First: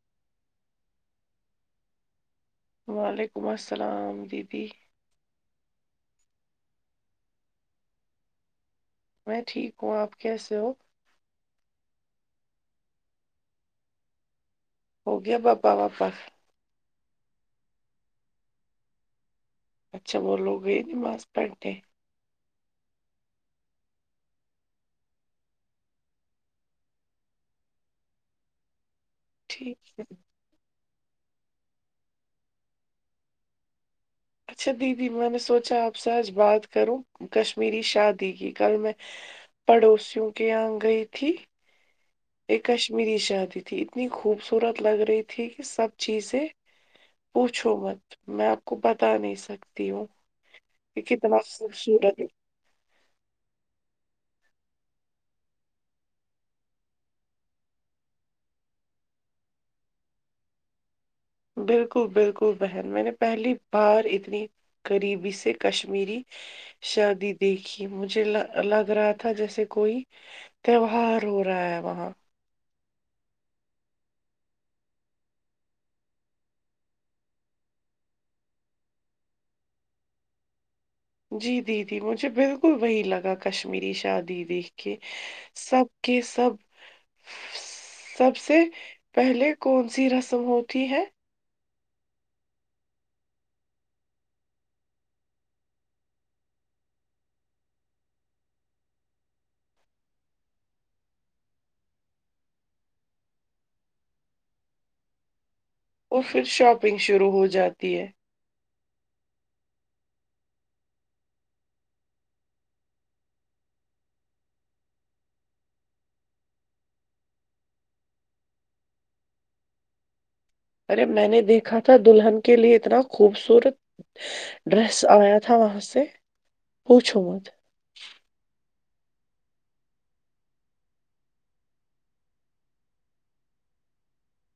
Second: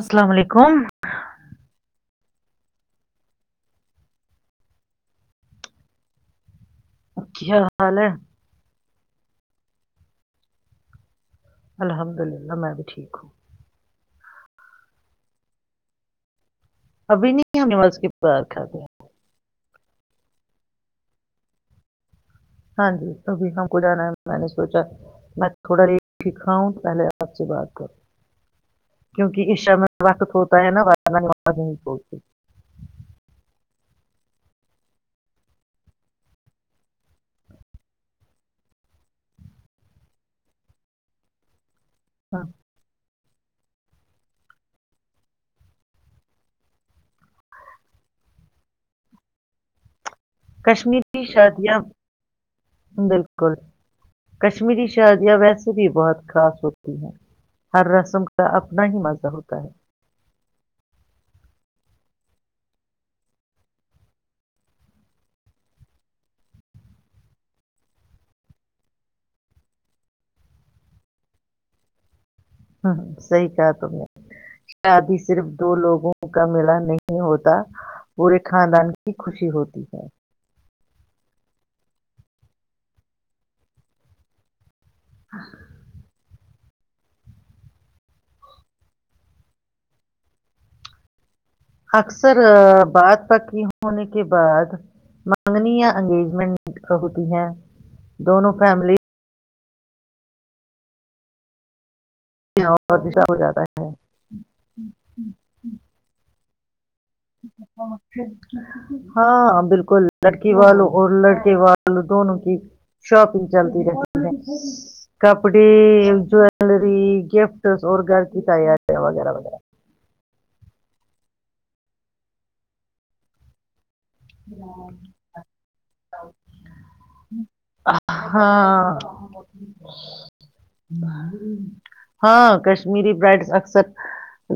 السلام علیکم وعلیکم السلام دیدی کیا حال ہے میں ٹھیک ہوں آپ کیسے ہو؟ الحمد للہ میں بھی ٹھیک ہوں ہو گیا پاپا پاپا ابھی نہیں ہم نواز کے بار کھ اچھا وہ لوگ گئے ن ماس پہنے ہاں جی ابھی ہم کو جانا ہے میں نے سوچا میں تھوڑا ری سکھا ہوں تو پہلے آپ سے بات کروں کیونکہ عشا ٹھیک میں وقت ہوتا ہے نا [unintelligible] اچھا دیدی میں نے سوچا آپ سے آج بات کروں کشمیری شادی کی کل میں پڑوسیوں کے یہاں گئی تھی ہاں، یہ کشمیری ش جاتی تھی اتنی خوبصورت لگ رہی تھی کہ سب چیزیں پوچھو مت میں آپ کو بتا نہیں سکتی ہوں کہ کشمیری کتنا شادیاں خوبصورت بالکل کشمیری شادیاں ویسے بھی بہت خاص ہوتی ہیں ہر رسم کا اپنا ہی مزہ ہوتا ہے بالکل بالکل بہن میں نے پہلی بار اتنی قریبی سے کشمیری شادی دیکھی مجھے لگ رہا تھا جیسے کوئی تہوار ہو رہا ہے وہاں صحیح کہا ت نے شادی صرف دو لوگوں کا ملا نہیں ہوتا پورے خاندان کی خوشی ہوتی ہے جی دیدی مجھے بالکل وہی لگا کشمیری شادی دی کہ سب کے سب سب سے پہلے کون سی رسم ہوتی ہے اکثر بات پکی ہونے کے بعد منگنی یا انگیجمنٹ ہوتی ہے دونوں فیملی اورسا ہو جاتا ہے اور پھر شب نگ شروع ہو جاتی ہے ہاں بالکل لڑکی والوں اور لڑکے والوں دونوں کی شاپنگ چلتی رہتی ہیں کپڑے جیلری گفٹس اور گھر کی تیاریاں وغیرہ وغیرہ ارے میں نے دیکھا تھا دلہن کے لیے اتنا خوبصورت ڈریس آیا تھا وہاں سے پوچھو مت [inaudible] ہاں کشمیری برائڈس اکثر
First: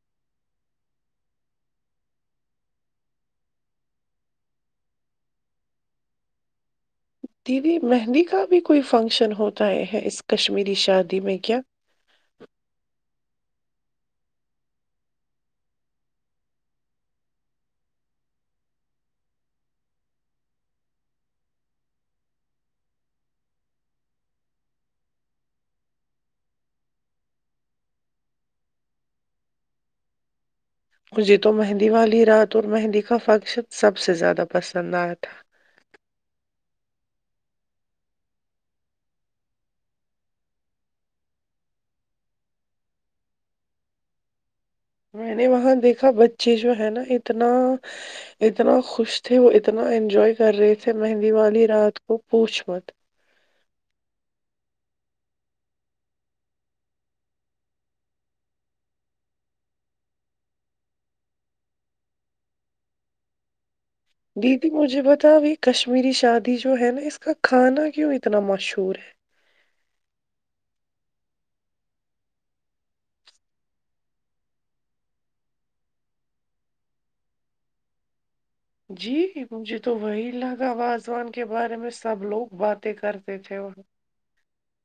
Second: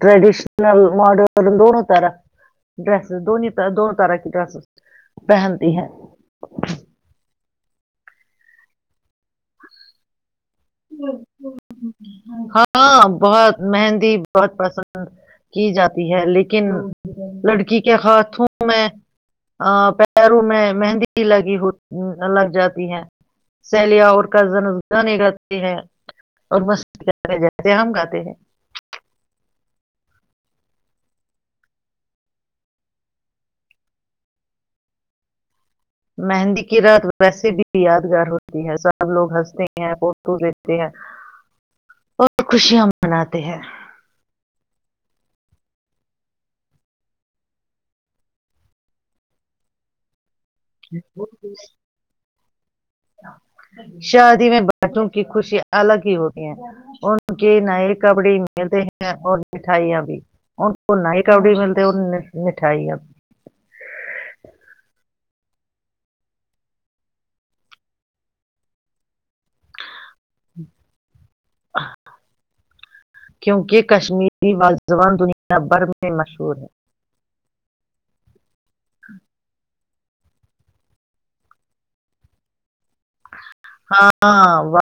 ٹریڈیشنل ماڈرن دونوں طرح ڈریسز د دونوں طرح کی ڈریسز پہنتی ہیں بھیی مہندی کا بھی کوئی فنکشن ہوتا ہے ہے اس کشمیر شادی میں کیا ہاں بہت مہندی بہت پسند کی جاتی ہے لیکن لڑکی کے ہاتھوں میں پیروں میں مہندی لگی ہو لگ جاتی ہے سیلیا اور کزن اس اور مست کر جاتے ہیں ہم گاتے ہیں مجھے تو مہندی والی رات اور مہندی کا فنکشن سب سے زیادہ پسند آیا تھا مہندی کی رات ویسے بھی یادگار ہوتی ہے سب لوگ ہنستے ہیں فوٹو دچتے ہیں اور خوشیاں مناتے ہیں میں نے وہاں دیکھا بچے جو ہے نا اتنا اتنا خوش تھے وہ اتنا انجوائے کر رہے تھے مہندی ہیں والی رات کو پوچ مت شادی میں بچوں کی خوشیا الگ ہی ہوتی ہیں ان کے نئے کپڈی ملتے ہیں اور مٹھائیاں بھی ان کو نئے کپڑی ملتے اور مٹھائیاں بھی دیدی مجھے بتا بھیھ کشمیری شادی جو ہے نا اس کا کھانا کیوں اتنا مشہور ہے کیونکہ کشمیری والوان دنیا بھر میں مشہور ہے جی مھے تو وہی لگا واازوان کے بارے میں سب لوگ بات کرتے تھے وہ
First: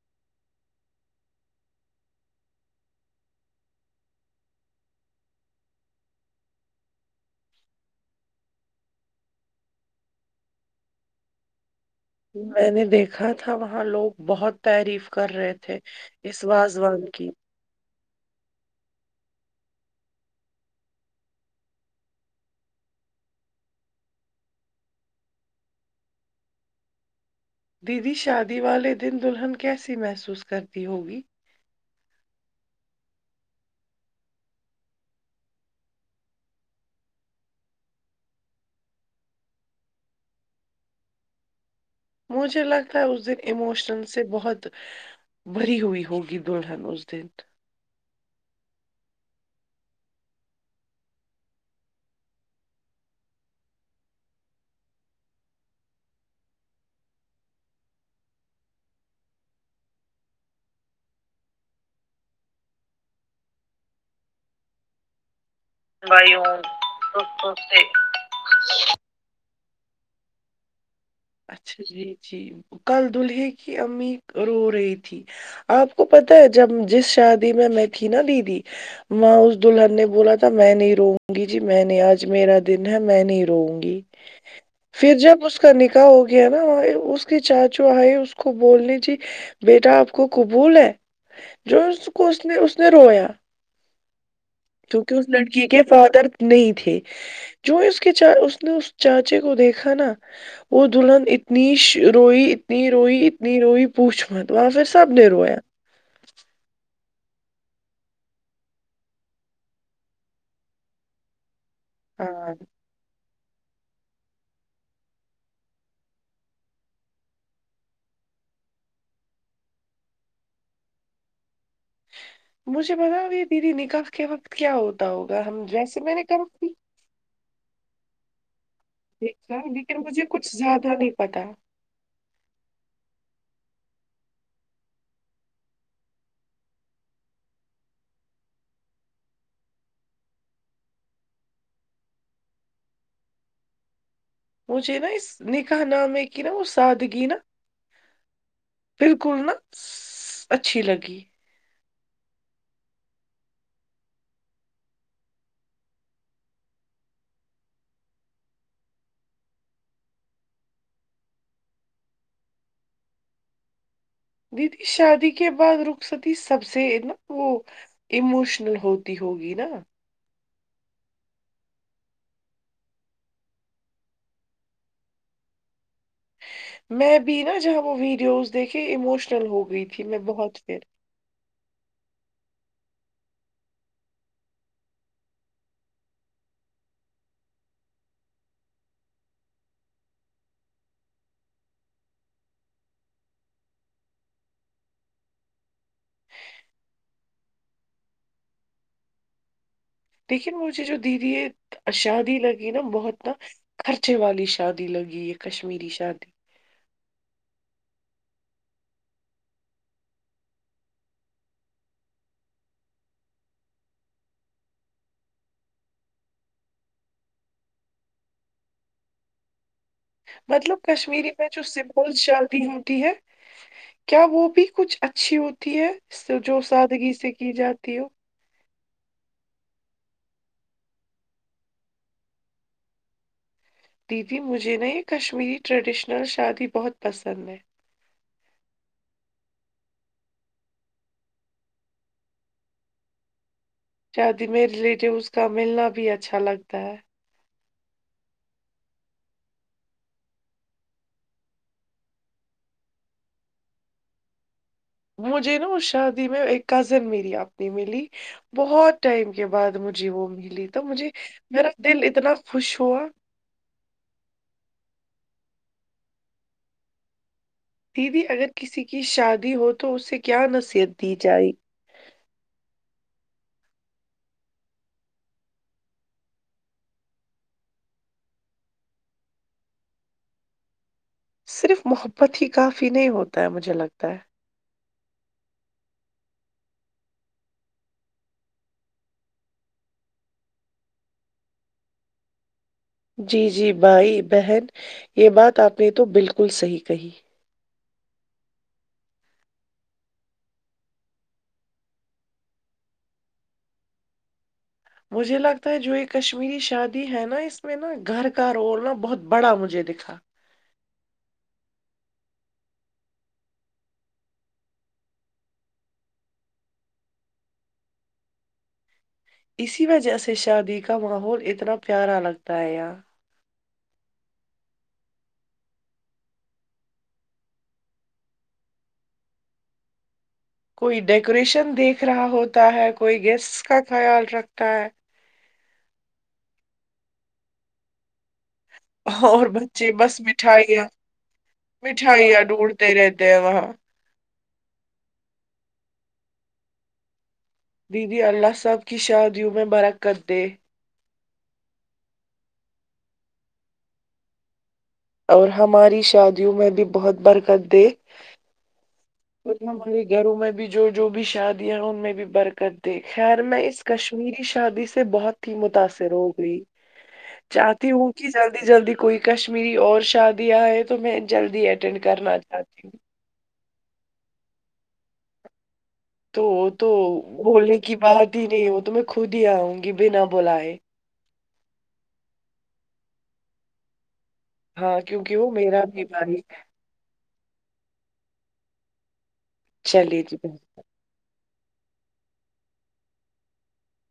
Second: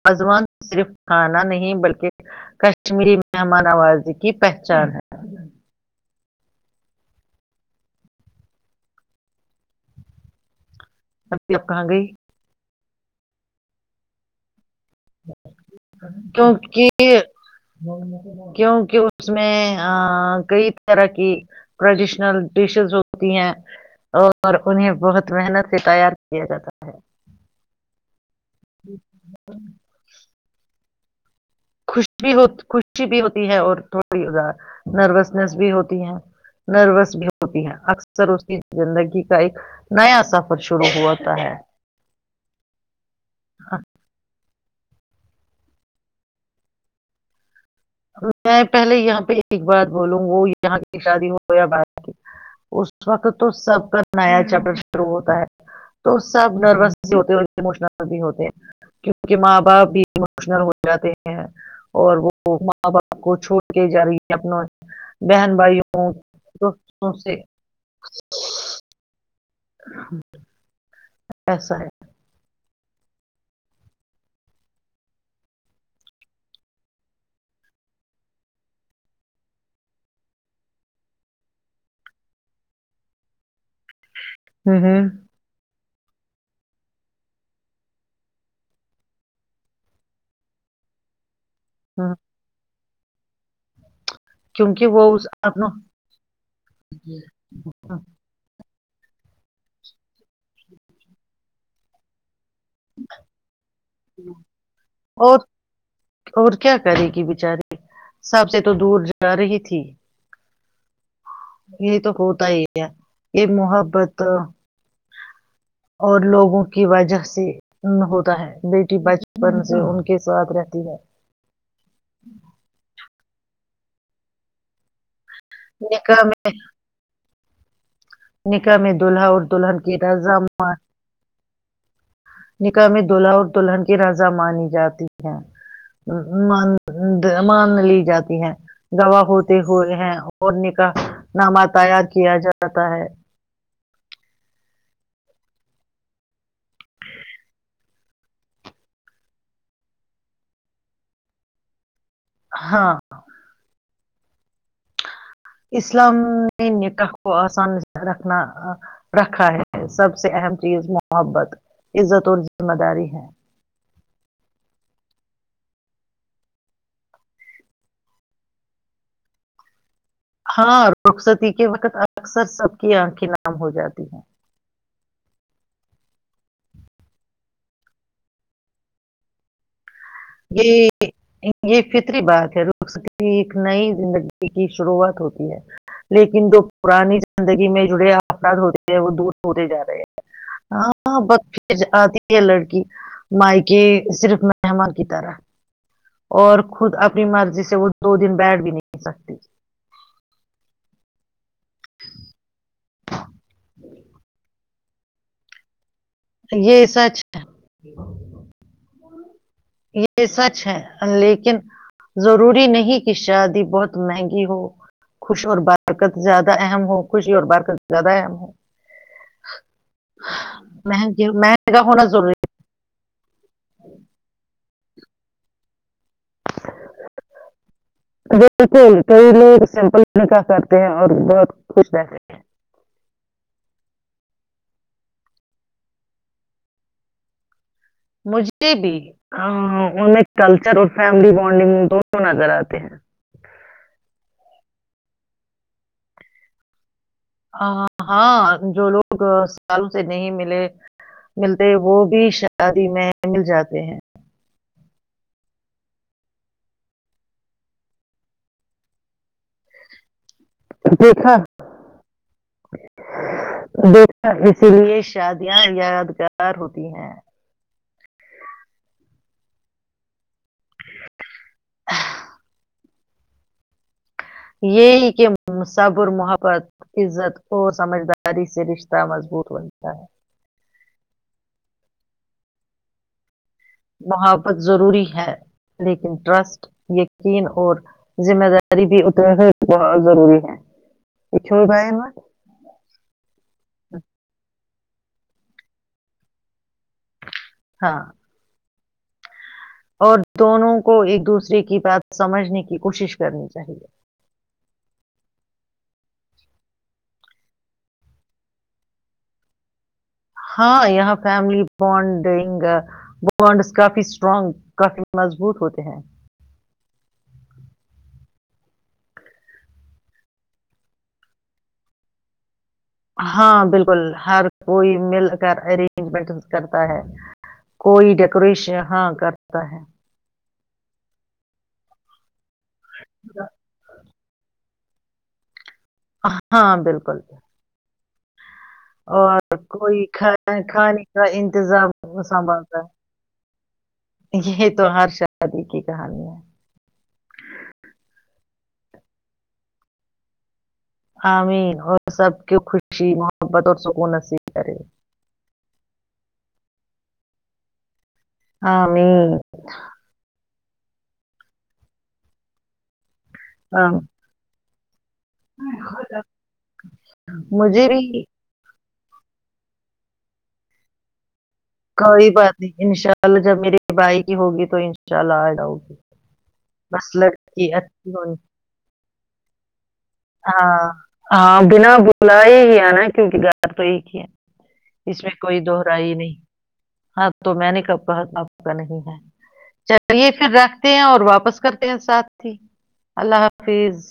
ازوان صرف کھانا نہیں بلکہ کشمیری مہمان آوازی کی پہچان ہے ست کہاں گئی میں نے دیکھا تھا وہاں لوگ بہت تعریف کر رہے تھے اس وازوان کیونکہ کی کیونکہ اس میں کئی طرح کی ٹریڈیشنل ڈشز ہوتی ہیں اور انہیں بہت محنت سے تیار کیا جاتا ہے دی شادی دیوالی دن دلہن کیسی محسوس گرد ہوگی [unintelligible] خوش بھی ہو خوشی بھی ہوتی ہے اور تھوڑی نروسنیس بھی ہوتی ہے نروس بھی ہوتی ہے اکثر اس کی زندگی کا ایک نیا سفر شروع ہوتا ہے مجھے لگتا ہے اس دن ایموشن سے بہت مری ہوئی ہوگی دلہن اس دن میں پہلے یہاں پہ ایک بات بولوں وہ یہاں کی شادی ہو یا ب کی اس وقت تو سب کا نیا چیپٹر شروع ہوتا ہے تو سب نروس بھی ہوتے ہیں اورموشنل بھی ہوتے ہیں کیونکہ ماں باپ بھی اموشنل ہو جاتے ہیں اور وہ [unintelligible] ماں باپ کو چھوڑ کے جا رہی ہے اپنا بہن بھائیوں بھائی اور دوستوں سکھ سکھ سے [unintelligible] ہاں اچھا جی جی کل دلہے کی امی رو رہی تھی آپ کو پتا ہے جب جس شادی میں میں تھی نا دیدی ماں اس دلہن نے بولا تھا میں نہیں رووں گی جی میں نہیں آج میرا دن ہے میں نہیں رووں گی [unintelligible] ہوں ہوں پھر جب اس کا نک ہو گیا نا اس کے چاچو آئے اس کو بولنی جی بیٹا آپ کو قبول ہے ہوں جوک اس نے اس [unintelligible] رویا کیونکہ اس لڑکی کے فادر نہیں تھے جو اس کے چ اس نے چاچے کو دیکھا نا وہ دلہن اتنی روئی ن روئینی روئی پوچھ مت وہاں پھر سب نے اور رویا اور کیا کرے گی بچاری سب سے تو دور جا رہی تھی یہی تو ہوتا ہاں ہی ہے یہ محبت اور لوگوں کی وجہ سے ہوتا ہے بیٹی بچپن سے ان کے ساتھ رہ دووم مجھے پتا کہ دی نکل کے وقت کیا ہوتا ہو تو ہم جیس میں نے نکاح کر تھی نہیں کا میں دولہا اور دلہن کی لیکن مجھے راضم کچھ زیادہ نہیں پتا نکاح میں دولہا اور دلہن کی رضا مانی جاتی ہے م مان لی جاتی ہے گواہ ہوتے ہوئے ہیں اور نکاح نامہ تیار کیا جاتا ہے مجھے نا اس نکح نام میں کہ نا وہ سادگی نا بالکل نا اچھی لگی ہاں اسلام نے نکاح کو آسان رکھا ہے سب سے اہم چیز محبت عزت اور ذمہ داری ہے دیدی شادی کے بعد رخصتی سب سے نا وہ اموشنل ہوتی ہوگی نا ہاں رخصتی کے وقت اکثر سب کی آنکھیں نام ہو جاتی ہیں میں بھی نا جہاں وہ ویڈیوز دیکھے اموشنل ہو گئی تھی میں بہت پھر یہ یہ فطری باد کی ایک نئی زندگی کی شروعات ہوتی ہے لیکن جو پرانی زندگی میں جڑے افراد ہوتے ہیں وہ دور ہوتے جا رہے ہیں ہاں ب پھر آتی ہے لڑکی مائ کے صرف مہمان ا طرح اور خود اپنی مرضی سے وہ دو دن بیٹھ بھی نہیں سکتی لیکن مجھے جو دیدی یہ شادی لگی نا بہت نا خرچے والی شادی لگی یہ کشمیری شادی یہ سچ ہے یہ سچ ہے لیکن ضروری نہیں کہ شادی بہت مہنگی ہو خوش اور برکت زیادہ اہم ہو خوشی اور برکت زیادہ اہم ہو مطلب مہنگی کشمیری میں جو س مہنگا ہونا بول ضروری جلی ہوتی ہے کیا وہ بھی کچھ اچھی ہوتی ہے سے جو سادگی سے کی جاتی ہو ہے بالکل کئی لوگ سمپل نکا کرتے ہیں اور بہت خوش رہتے ہیں دیدی مجھے نا یہ کشمیری ٹریڈیشنل شادی بہت پسند ہے مجھے بھی ان میں کلچر اور فیملی بانڈنگ دونوں نظر آتے ہیں شادی میرے ریلیٹیو اس کا ملنا بھی اچھا لگتا ہے ہاں جو لوگ سالوں سے نہیں ملے ملتے وہ بھی شادی میں مل جاتے ہیں مجھے نا اس شادی میں ایک کزن میری اپنی ملی بہت ٹائم کے بعد مجھے وہ م تو مجھے دیکھا میرا دل اتنا خوش ہوا دیکھا اسی لیے شادیاں یادگار ہوتی ہیں دیدی اگر کسی کی شادی ہو تو اس سے کیا نصیحت دی جائے یہی کہ صبر محبت عزت اور سمجھداری سے رشتہ مضبوط بنتا ہے صرف محبت ہی کافی نہیں ہوتی محبت ضروری ہے لیکن ٹرسٹ یقین اور ذمہ داری بھی اتنا بہت ضروری ہے چھ جی جی بھائی بہن یہ بات آپ نے تو بالکل صحیح کہی ہاں اور دونوں کو ایک دوسرے کی بات سمجھنے کی کوشش کرنی چاہیے مجھے لگتا ہے جو یہ کشمیری شادی ہے نا اس میں نا گھر کا رول نا بہت بڑا مجھے دکھا ہاں یہاں فیملی بانڈنگ بڈس کافی اسٹرانگ کافی مضبوط ہوتے ہیں اسی وجہ سے شادی کا ماحول اتنا پیارا لگتا ہے یہاں ہاں بالکل بکل ہر کوئی مل کر ارینجمنٹ کرتا ہے کوئی ڈیکوریشن ہاں کرتا ہے کوئی ڈیکوریشن دیکھ رہا ہو ہے کوئی گیسٹ کا خیال رکھتا تاا ہاں بالکل بکل اور بچے کوئی بس ک مٹھائیاں کھانے کا انتظام مٹھائیاں سنبھالتا ہے ڈھونڈتے رہتے ہیں وہاں یہ تو ہر شادی کی کہانی ہے دیدی اللہ سب کی شادیوں میں مرکت دے عامین اور سب کے خوشی محبت اور سکون نصیب کرے اور ہماری شادیوں میں بھی بہت برکت دے ہ میں اور ہمارے گھروں میں بھی جو جو بھی شادی ہے ان میں بھی برکت دے خیر میں اس آمین۔ کشمیری شادی سے بہت ہی متاثر ہو گئی مجھے چاہتی ہوں بھی کہ جلدی جلدی کوئی کشمیری اور شادیاں ہے تو میں جلدی اٹینڈ کوئی کرنا بات نہیں چاہتی ان ہوں شاء اللہ جب میرری بائی کی ہوگی تو ان شاء اللہ آڈاؤ گی تو تو بس لڑکی بولنے کی اچھی ہونی بات ہی نہیں وہ تو میں خودیاں بھی نہ بولاائے ہاں ہاں بنا بلا ہی ہی ہے نا کیونکہ گات تو یہ کیا ہے ہاں اس میں کیونکہ وہ کوئی میرا بھی دوہرائی نہیں بھاری ہاں تو میں نے ک کہاپ کا نہیں ہے چلے چلیے جی پھر بہن رکھتے ہیں اور واپس کرتے ہیں سات ہی اللہ حافظ